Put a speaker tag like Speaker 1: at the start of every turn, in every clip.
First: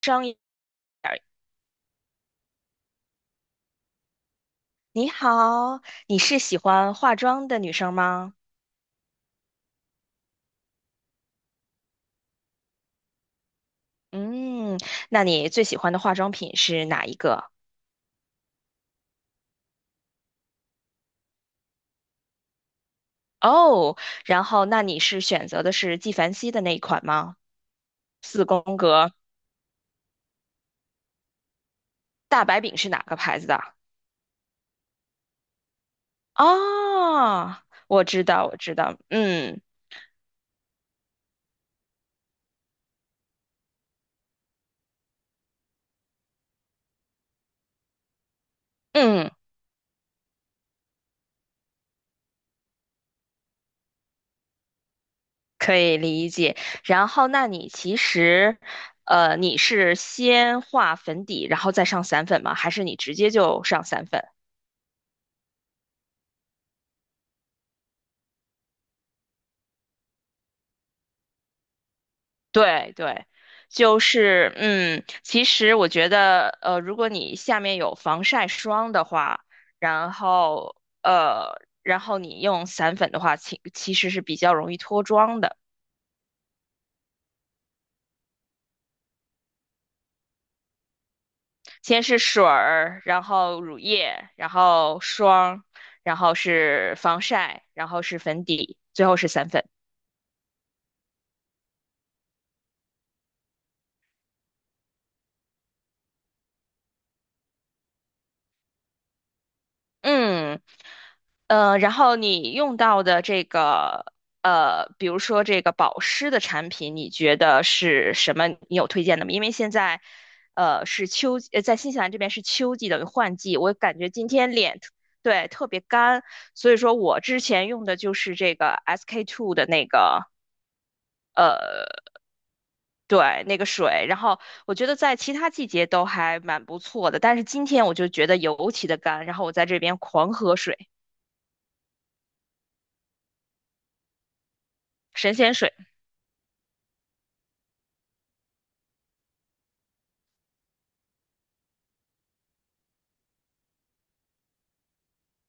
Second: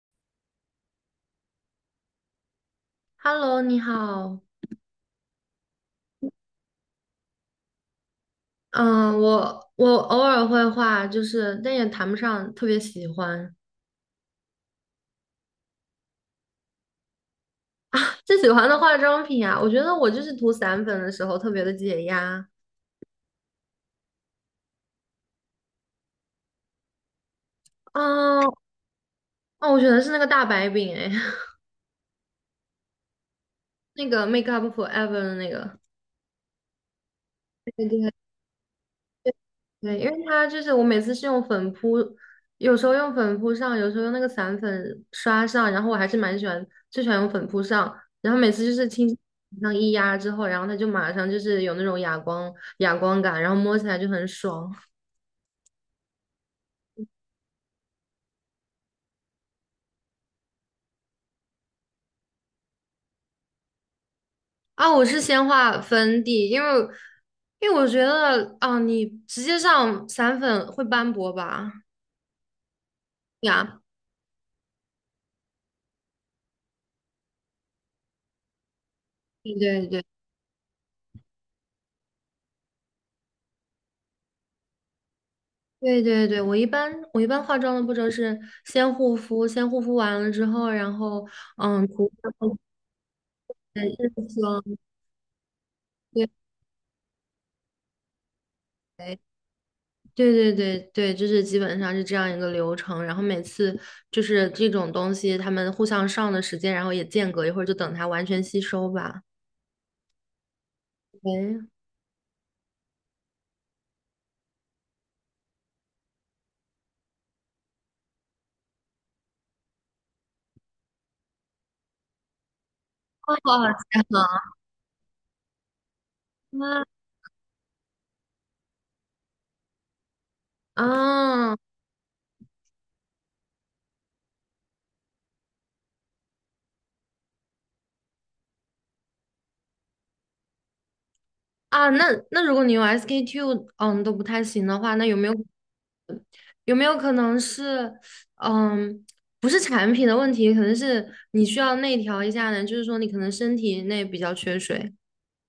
Speaker 1: 妆
Speaker 2: Hello，你好。
Speaker 1: 你好，你是喜欢化妆的女生吗？
Speaker 2: 嗯，我偶尔会画，就是但也谈不上特别喜欢。
Speaker 1: 嗯，那你最喜欢的化妆品是哪一个？
Speaker 2: 最喜欢的化妆品啊，我觉得我就是涂散粉的时候特别的解压。
Speaker 1: 哦，然后那你是选择的是纪梵希的那一款吗？
Speaker 2: 嗯，
Speaker 1: 四宫格
Speaker 2: 哦，我选的是那个大白饼，哎，
Speaker 1: 大白饼是哪个牌子的？
Speaker 2: 那个 Make Up Forever 的那个。
Speaker 1: 哦，
Speaker 2: 对
Speaker 1: 我
Speaker 2: 对，
Speaker 1: 知道，我知道，嗯
Speaker 2: 对，因为它就是我每次是用粉扑，有时候用粉扑上，有时候用那个散粉刷上，然后我还是蛮喜欢，最喜欢用粉扑上，然后每次就是轻轻
Speaker 1: 嗯，
Speaker 2: 上一压之后，然后它就马上就是有那种哑光感，然后摸起来就很爽
Speaker 1: 可以理解。然后，那你其实，你是先画粉底，然后再上散粉吗？还是你直接就上散粉？
Speaker 2: 啊！我是先画粉底，因为我觉得啊，你直接上散粉会斑驳吧？
Speaker 1: 对对，
Speaker 2: 呀，
Speaker 1: 就是其实我觉得，如果你下面有防晒霜的话，
Speaker 2: 对对对。
Speaker 1: 然后然后你用散粉的话，其实是比较容易脱妆的。
Speaker 2: 对对对，我一般化妆的步骤是先护肤完了之后，然后
Speaker 1: 先
Speaker 2: 涂
Speaker 1: 是
Speaker 2: 上
Speaker 1: 水
Speaker 2: 后
Speaker 1: 儿，然后乳
Speaker 2: 面的日
Speaker 1: 液，然
Speaker 2: 霜，
Speaker 1: 后霜，然后
Speaker 2: 对
Speaker 1: 是防晒，然后是粉底，最后是散粉。
Speaker 2: 对对对对，就是基本上是这样一个流程。然后每次就是这种东西，他们互相上的时间，然后也间隔一会儿，就等它完全吸收吧。
Speaker 1: 嗯，
Speaker 2: 喂，
Speaker 1: 然后你用到的这个，比如说这个保湿的产品，你觉得是什么？你有推荐的吗？因为现在，是秋季，在新西兰这边是秋季，等于
Speaker 2: 哇，
Speaker 1: 换季。
Speaker 2: 好好
Speaker 1: 我感
Speaker 2: 吃
Speaker 1: 觉今天脸对，特别干，所以
Speaker 2: 啊！
Speaker 1: 说我之前用的就是这个 SK two 的那个，
Speaker 2: 啊
Speaker 1: 呃，对，那个水。然后我觉得在其他季节都还蛮不错的，但是今天我就觉得尤其的干，然后我在这边狂喝水，
Speaker 2: 啊，那如果你用 SK-II 都不太行的话，那有没
Speaker 1: 神
Speaker 2: 有？
Speaker 1: 仙水。
Speaker 2: 有没有可能是，嗯，不是产品的问题，可能是你需要内调一下呢？就是说你可能身体内比较缺水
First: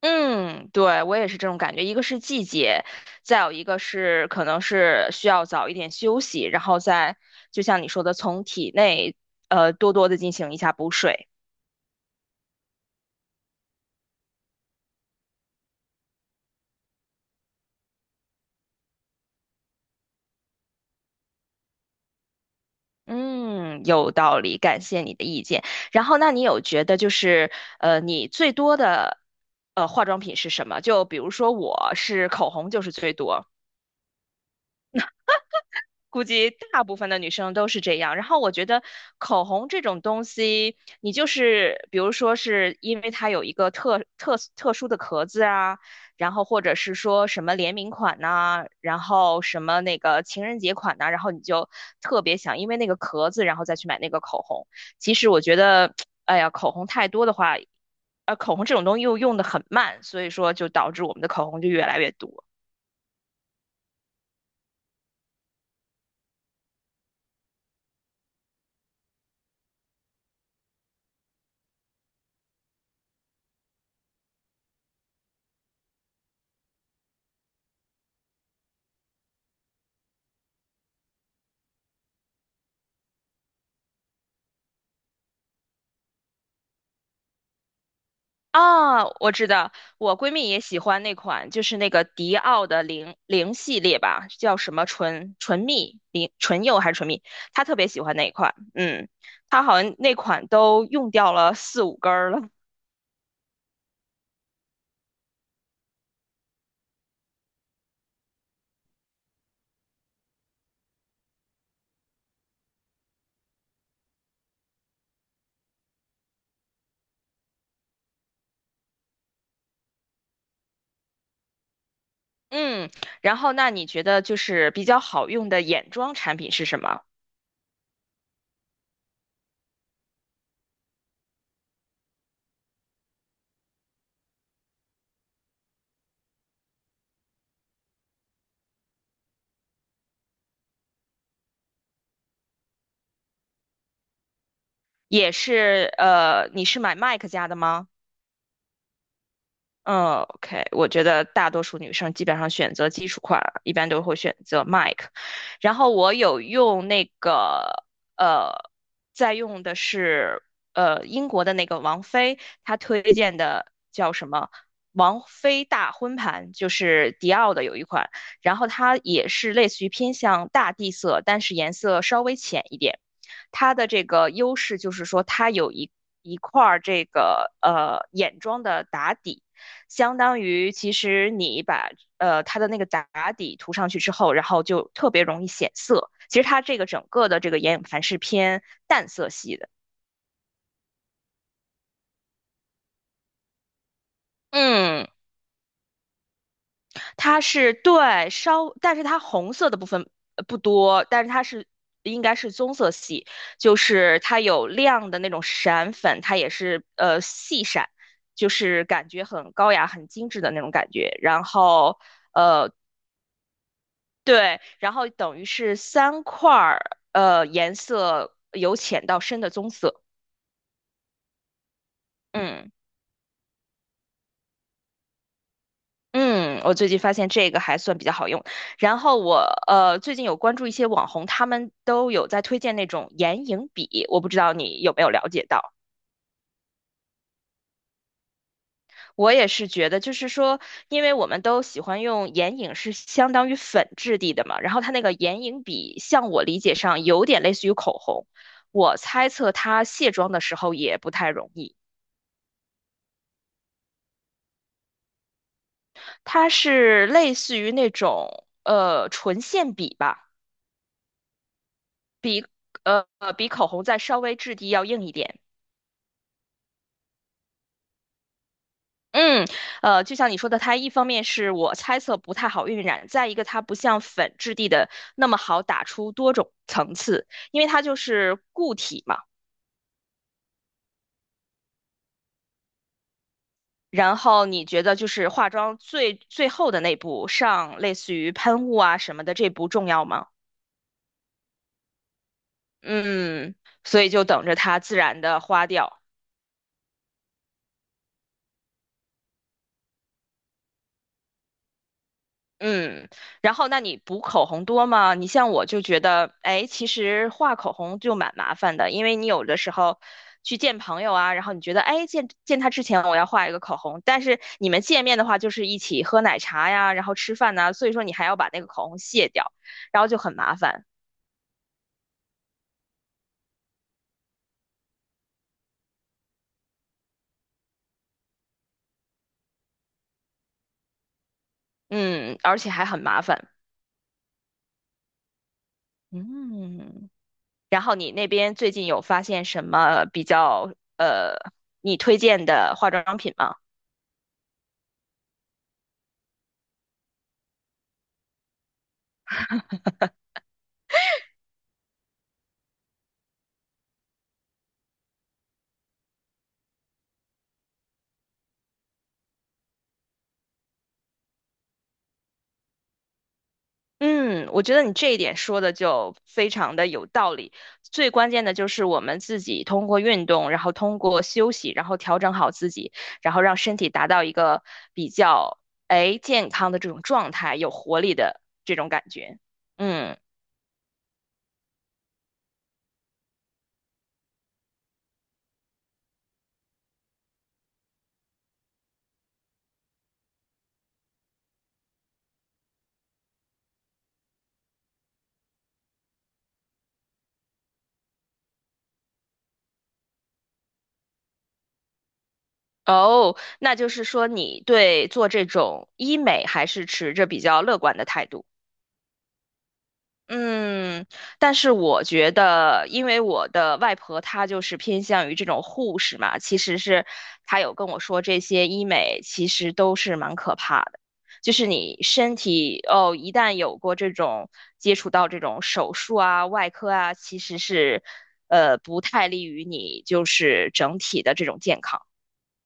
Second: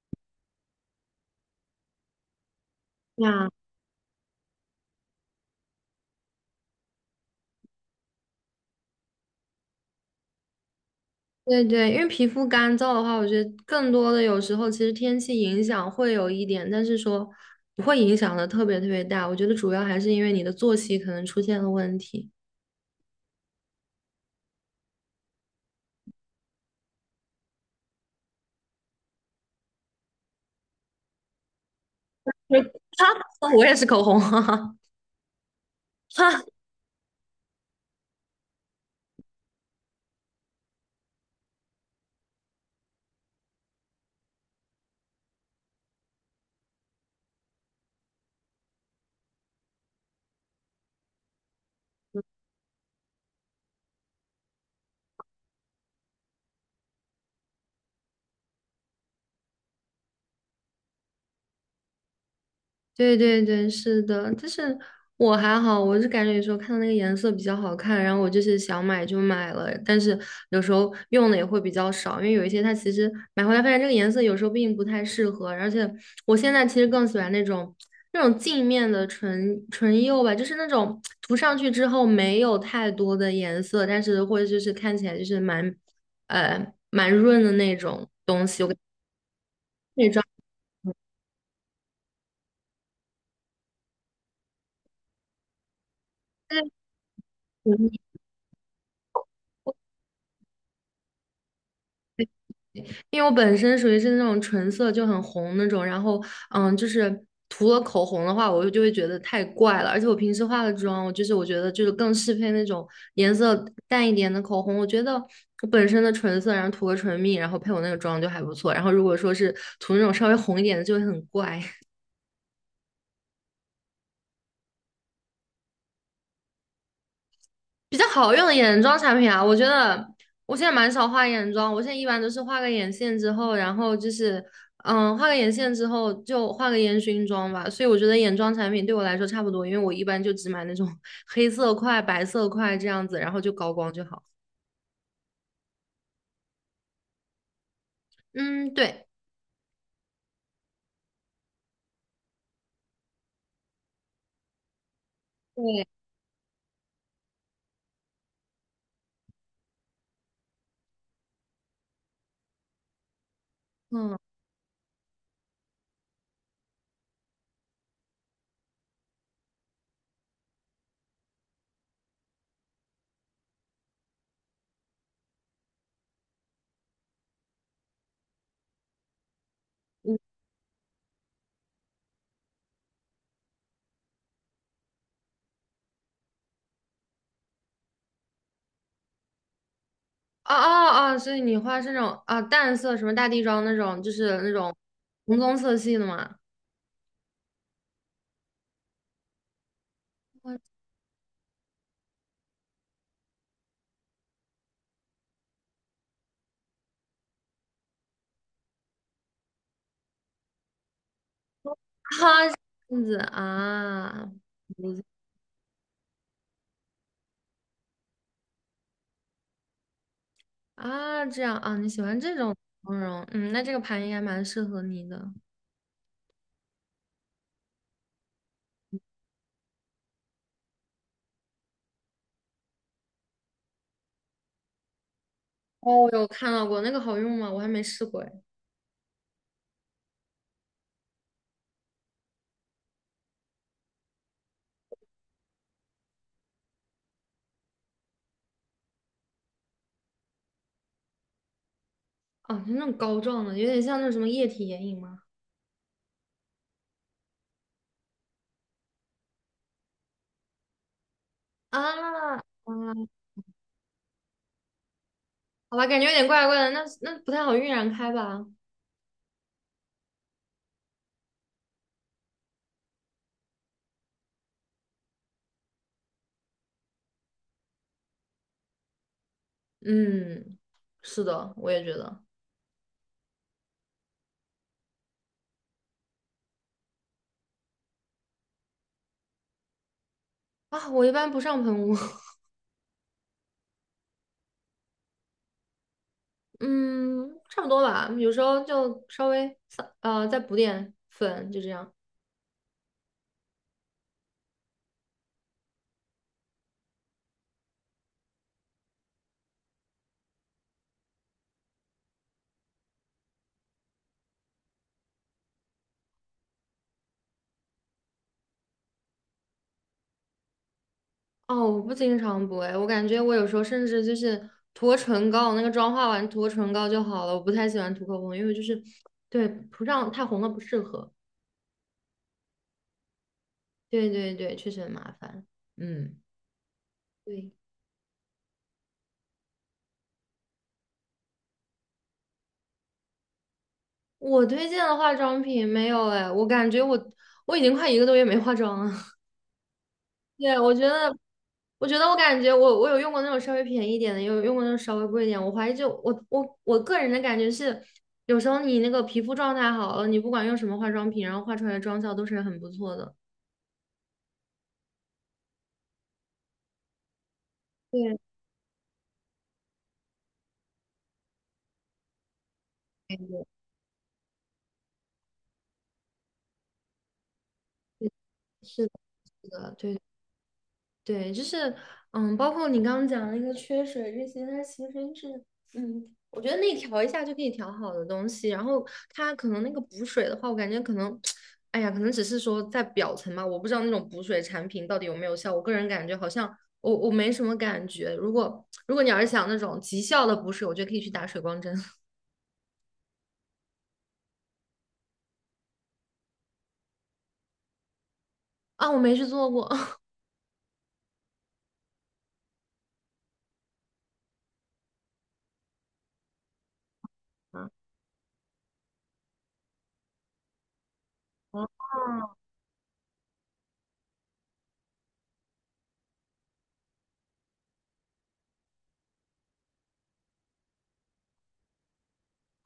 Speaker 1: 嗯，对，我也是这种感觉。一个是季节，再有
Speaker 2: 呀。
Speaker 1: 一个是可能是需要早一点休息，然后再就像你说的，从体内多多的进行一下补水。
Speaker 2: 对对，因为皮肤干燥的话，我觉得更多的有时候其实天气影响会有一点，但是说不会影响的特别特别大。我觉得主要还是因为你的作息可能出现了问题。
Speaker 1: 嗯，有道理，感谢你的意见。然后，那你有觉得就是你最多的化妆品是什么？就比如说我是口红就是 最多。
Speaker 2: 哈，我也是口红，哈哈，
Speaker 1: 估计大部分的女生都是这样。然后我觉得口红这种东西，你就是比如说是因为它有一个特殊的壳子啊，然后或者是说什么联名款呐、然后什么那个情人节款呐、然后你就特别想因为那个壳子，然后再去买那个口红。其实我觉得，哎呀，口红太多的话，口红这种东西又用的很慢，所以说就导致我们的口红就越来越多。
Speaker 2: 对对对，是的，但是我还好，我是感觉有时候看到那个颜色比较好看，然后我就是想买就买了，但是有时候用的也会比较少，因为有一些它其实买回来发现这个颜色有时候并不太适合，而且我现在其实更喜欢那种镜面的唇釉吧，就是那种涂上去之后没有太多的颜色，但是或者就是看起来就是蛮润的那种。
Speaker 1: 啊，我知道，我闺蜜也喜欢那款，就是那个迪奥的零零系列吧，叫什么唇蜜零唇釉还是唇蜜，她特别喜欢那一款，嗯，她好像那款都用掉了四五根儿了，
Speaker 2: 因为我本身属于是那种唇色就很红那种，然后就是涂了口红的话，我就会觉得太怪了。而且我平时化的妆，我觉得就是更适配那种颜色淡一点的口红。我觉得我本身的唇色，然后涂个唇蜜，然后配我那个妆就还不错。然后如果说是涂那种稍微红一点的，就会很怪。
Speaker 1: 嗯，然后那你觉得就是比较好用的眼妆产品是什么？
Speaker 2: 比较好用的眼妆产品啊，我觉得我现在蛮少画眼妆，我现在一般都是画个眼线之后就画个烟熏妆吧。所以我觉得眼妆产品对我来说差不多，因为我一般就只买那种 黑色块、白色块这样子，然后就高光就好。
Speaker 1: 也是，你是买 MAC 家的吗？
Speaker 2: 嗯，对
Speaker 1: 嗯 OK 我觉得大多数女生基本上选择基础款，一般都会选择 Mike。然
Speaker 2: 对，
Speaker 1: 后我有用那个，呃，在用的是英国的那个王菲，她推荐的
Speaker 2: 嗯，
Speaker 1: 叫
Speaker 2: 哦
Speaker 1: 什么？王菲大婚盘，就是迪奥的有一款，然后它也是类似于偏向大地色，但是颜色稍微浅一点。它的这个优势就是说，它有一块儿这个眼妆的打底。相当于其实你把它的那个打底涂上去之后，然后就特别容易显色。其实它这个整个的这个眼影盘是偏淡色系的，
Speaker 2: 哦哦，所以你画是那种啊淡色什么大地妆那种，就是那种
Speaker 1: 嗯，
Speaker 2: 红棕色系的嘛？
Speaker 1: 它是对稍，但是它红色的部分不
Speaker 2: 我
Speaker 1: 多，但是它应该是棕色系，就是它有亮的那种闪粉，它也是细闪。就是感觉很高雅、很精致的那种感觉，然后呃，
Speaker 2: 这样子啊。
Speaker 1: 对，然后等于是三块儿，颜色由浅到深的棕色。
Speaker 2: 啊，这样啊，你喜欢这种
Speaker 1: 嗯
Speaker 2: 妆容，嗯，那这个盘应该蛮适合你的。
Speaker 1: 嗯，我最近发现这个还算比较好用。然后我最近有关注一些网红，他们都有在推荐那种眼影笔，我不知道你有没有了解到。
Speaker 2: 哦，我有看到过，那个好用吗？我还没试过哎。
Speaker 1: 我也是觉得，就是说，因为我们都喜欢用眼影，是相当于粉质地的嘛。然后它那个眼影笔，像我理解上有点类似于口红，我猜测它卸妆的时候也不太容易。
Speaker 2: 哦，就那种膏状的，有点像那种什么液体眼影吗？
Speaker 1: 它是类似于那种唇线笔吧，
Speaker 2: 啊啊，
Speaker 1: 比口红再稍微质地要硬一点。
Speaker 2: 好吧，感觉有点怪怪的，那不太好晕染开吧？
Speaker 1: 嗯，就像你说的，它一方面是我猜测不太好晕染，再一个它不像粉质地的那么好打出多种层次，因为它就是固体嘛。
Speaker 2: 嗯，是的，我也觉得
Speaker 1: 然后你觉得就是化妆最后的那步上类似于喷雾啊什么的这步重要吗？
Speaker 2: 啊，我一般不上喷雾，
Speaker 1: 嗯，所以就等着它自然的花掉。
Speaker 2: 嗯，差不多吧，有时候就稍微再补点粉，就这样。
Speaker 1: 嗯，然后那你补口红多吗？你像我就觉得，哎，其实画口红就蛮麻烦的，因为你有的时候去见朋友啊，然后你觉得，哎，见见他之前我要画一个口红，但是你们见面的话就是一起喝奶茶呀，然后吃饭呐，所以说你还要把那个口红卸掉，然后就很麻烦，
Speaker 2: 哦，我不经常补哎，我感觉我有时候甚至就是涂唇膏，那个妆化完涂个唇膏就好了。我不太喜欢涂口红，因为就是对涂上太红了不适合。
Speaker 1: 嗯，而且还很麻烦，
Speaker 2: 对对对，确实很麻烦。嗯，
Speaker 1: 嗯。
Speaker 2: 对，
Speaker 1: 然后你那边最近有发现什么比较你推荐的化妆品吗？
Speaker 2: 我推荐的化妆品没有哎，我感觉我已经快一个多月没化妆了。对，我觉得，我感觉我有用过那种稍微便宜一点的，也有用过那种稍微贵一点。我怀疑就我个人的感觉是，有时候你那个皮肤状态好了，你不管用什么化妆品，然后画出来的妆效都是很不错的。
Speaker 1: 嗯，我觉得你这一点说的就非常的有道理。最
Speaker 2: 对，
Speaker 1: 关键的就是我们自己通过运动，然后通过休息，然后调整好自己，
Speaker 2: 对，
Speaker 1: 然后
Speaker 2: 对
Speaker 1: 让身体达到一个比较健康的这种状态，有活力的这
Speaker 2: 是
Speaker 1: 种
Speaker 2: 的，
Speaker 1: 感觉。
Speaker 2: 是的，对。
Speaker 1: 嗯，
Speaker 2: 对，就是，包括你刚刚讲的那个缺水这些，它其实是，我觉得内调一下就可以调好的东西。然后它可能那个补水的话，我感觉可能，哎呀，可能只是说在表层吧，我不知道那种补水产品到底有没有效。我个人感觉好像我没什么感觉。如果你要是想那种极效的补水，我觉得可以去打水光针
Speaker 1: 哦，那就是说你对做这种医美还是持着比较乐观的态度。
Speaker 2: 啊，我没去做过
Speaker 1: 嗯，但是我觉得，因为我的外婆她就是偏向于这种护士嘛，其实是她
Speaker 2: 啊
Speaker 1: 有跟我说，这些医美其实都是蛮可怕的，就是你身体哦，一旦有过这种接触到这种手术啊、外科啊，其实是不太利于你就是整体的这种健康。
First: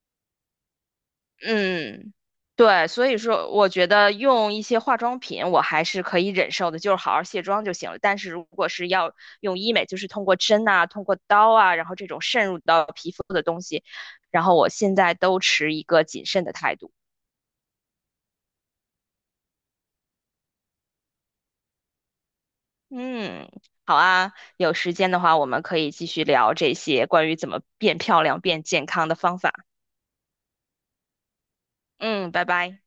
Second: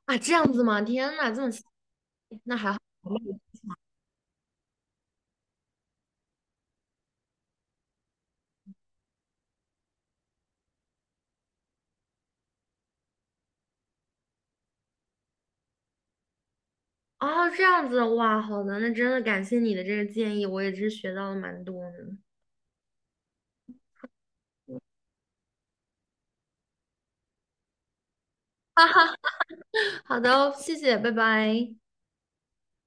Speaker 2: 啊，这样子吗？天呐，这么细，
Speaker 1: 嗯，
Speaker 2: 那还好。
Speaker 1: 对，所以说我觉得用一些化妆品我还是可以忍受的，就是好好卸妆就行了。但是如果是要用医美，就是通过针啊、通过刀啊，然后这种渗入到皮肤的东西，然后我现在都持一个谨慎的态度。
Speaker 2: 哦，这样子，哇，好的，那真的感谢你的这个建议，我也是学到了蛮多呢。
Speaker 1: 嗯，好啊，有时间的话我们可以继续聊这些关于怎么变漂亮、变健康的方法。
Speaker 2: 好的哦，谢谢，拜拜。
Speaker 1: 嗯，拜拜。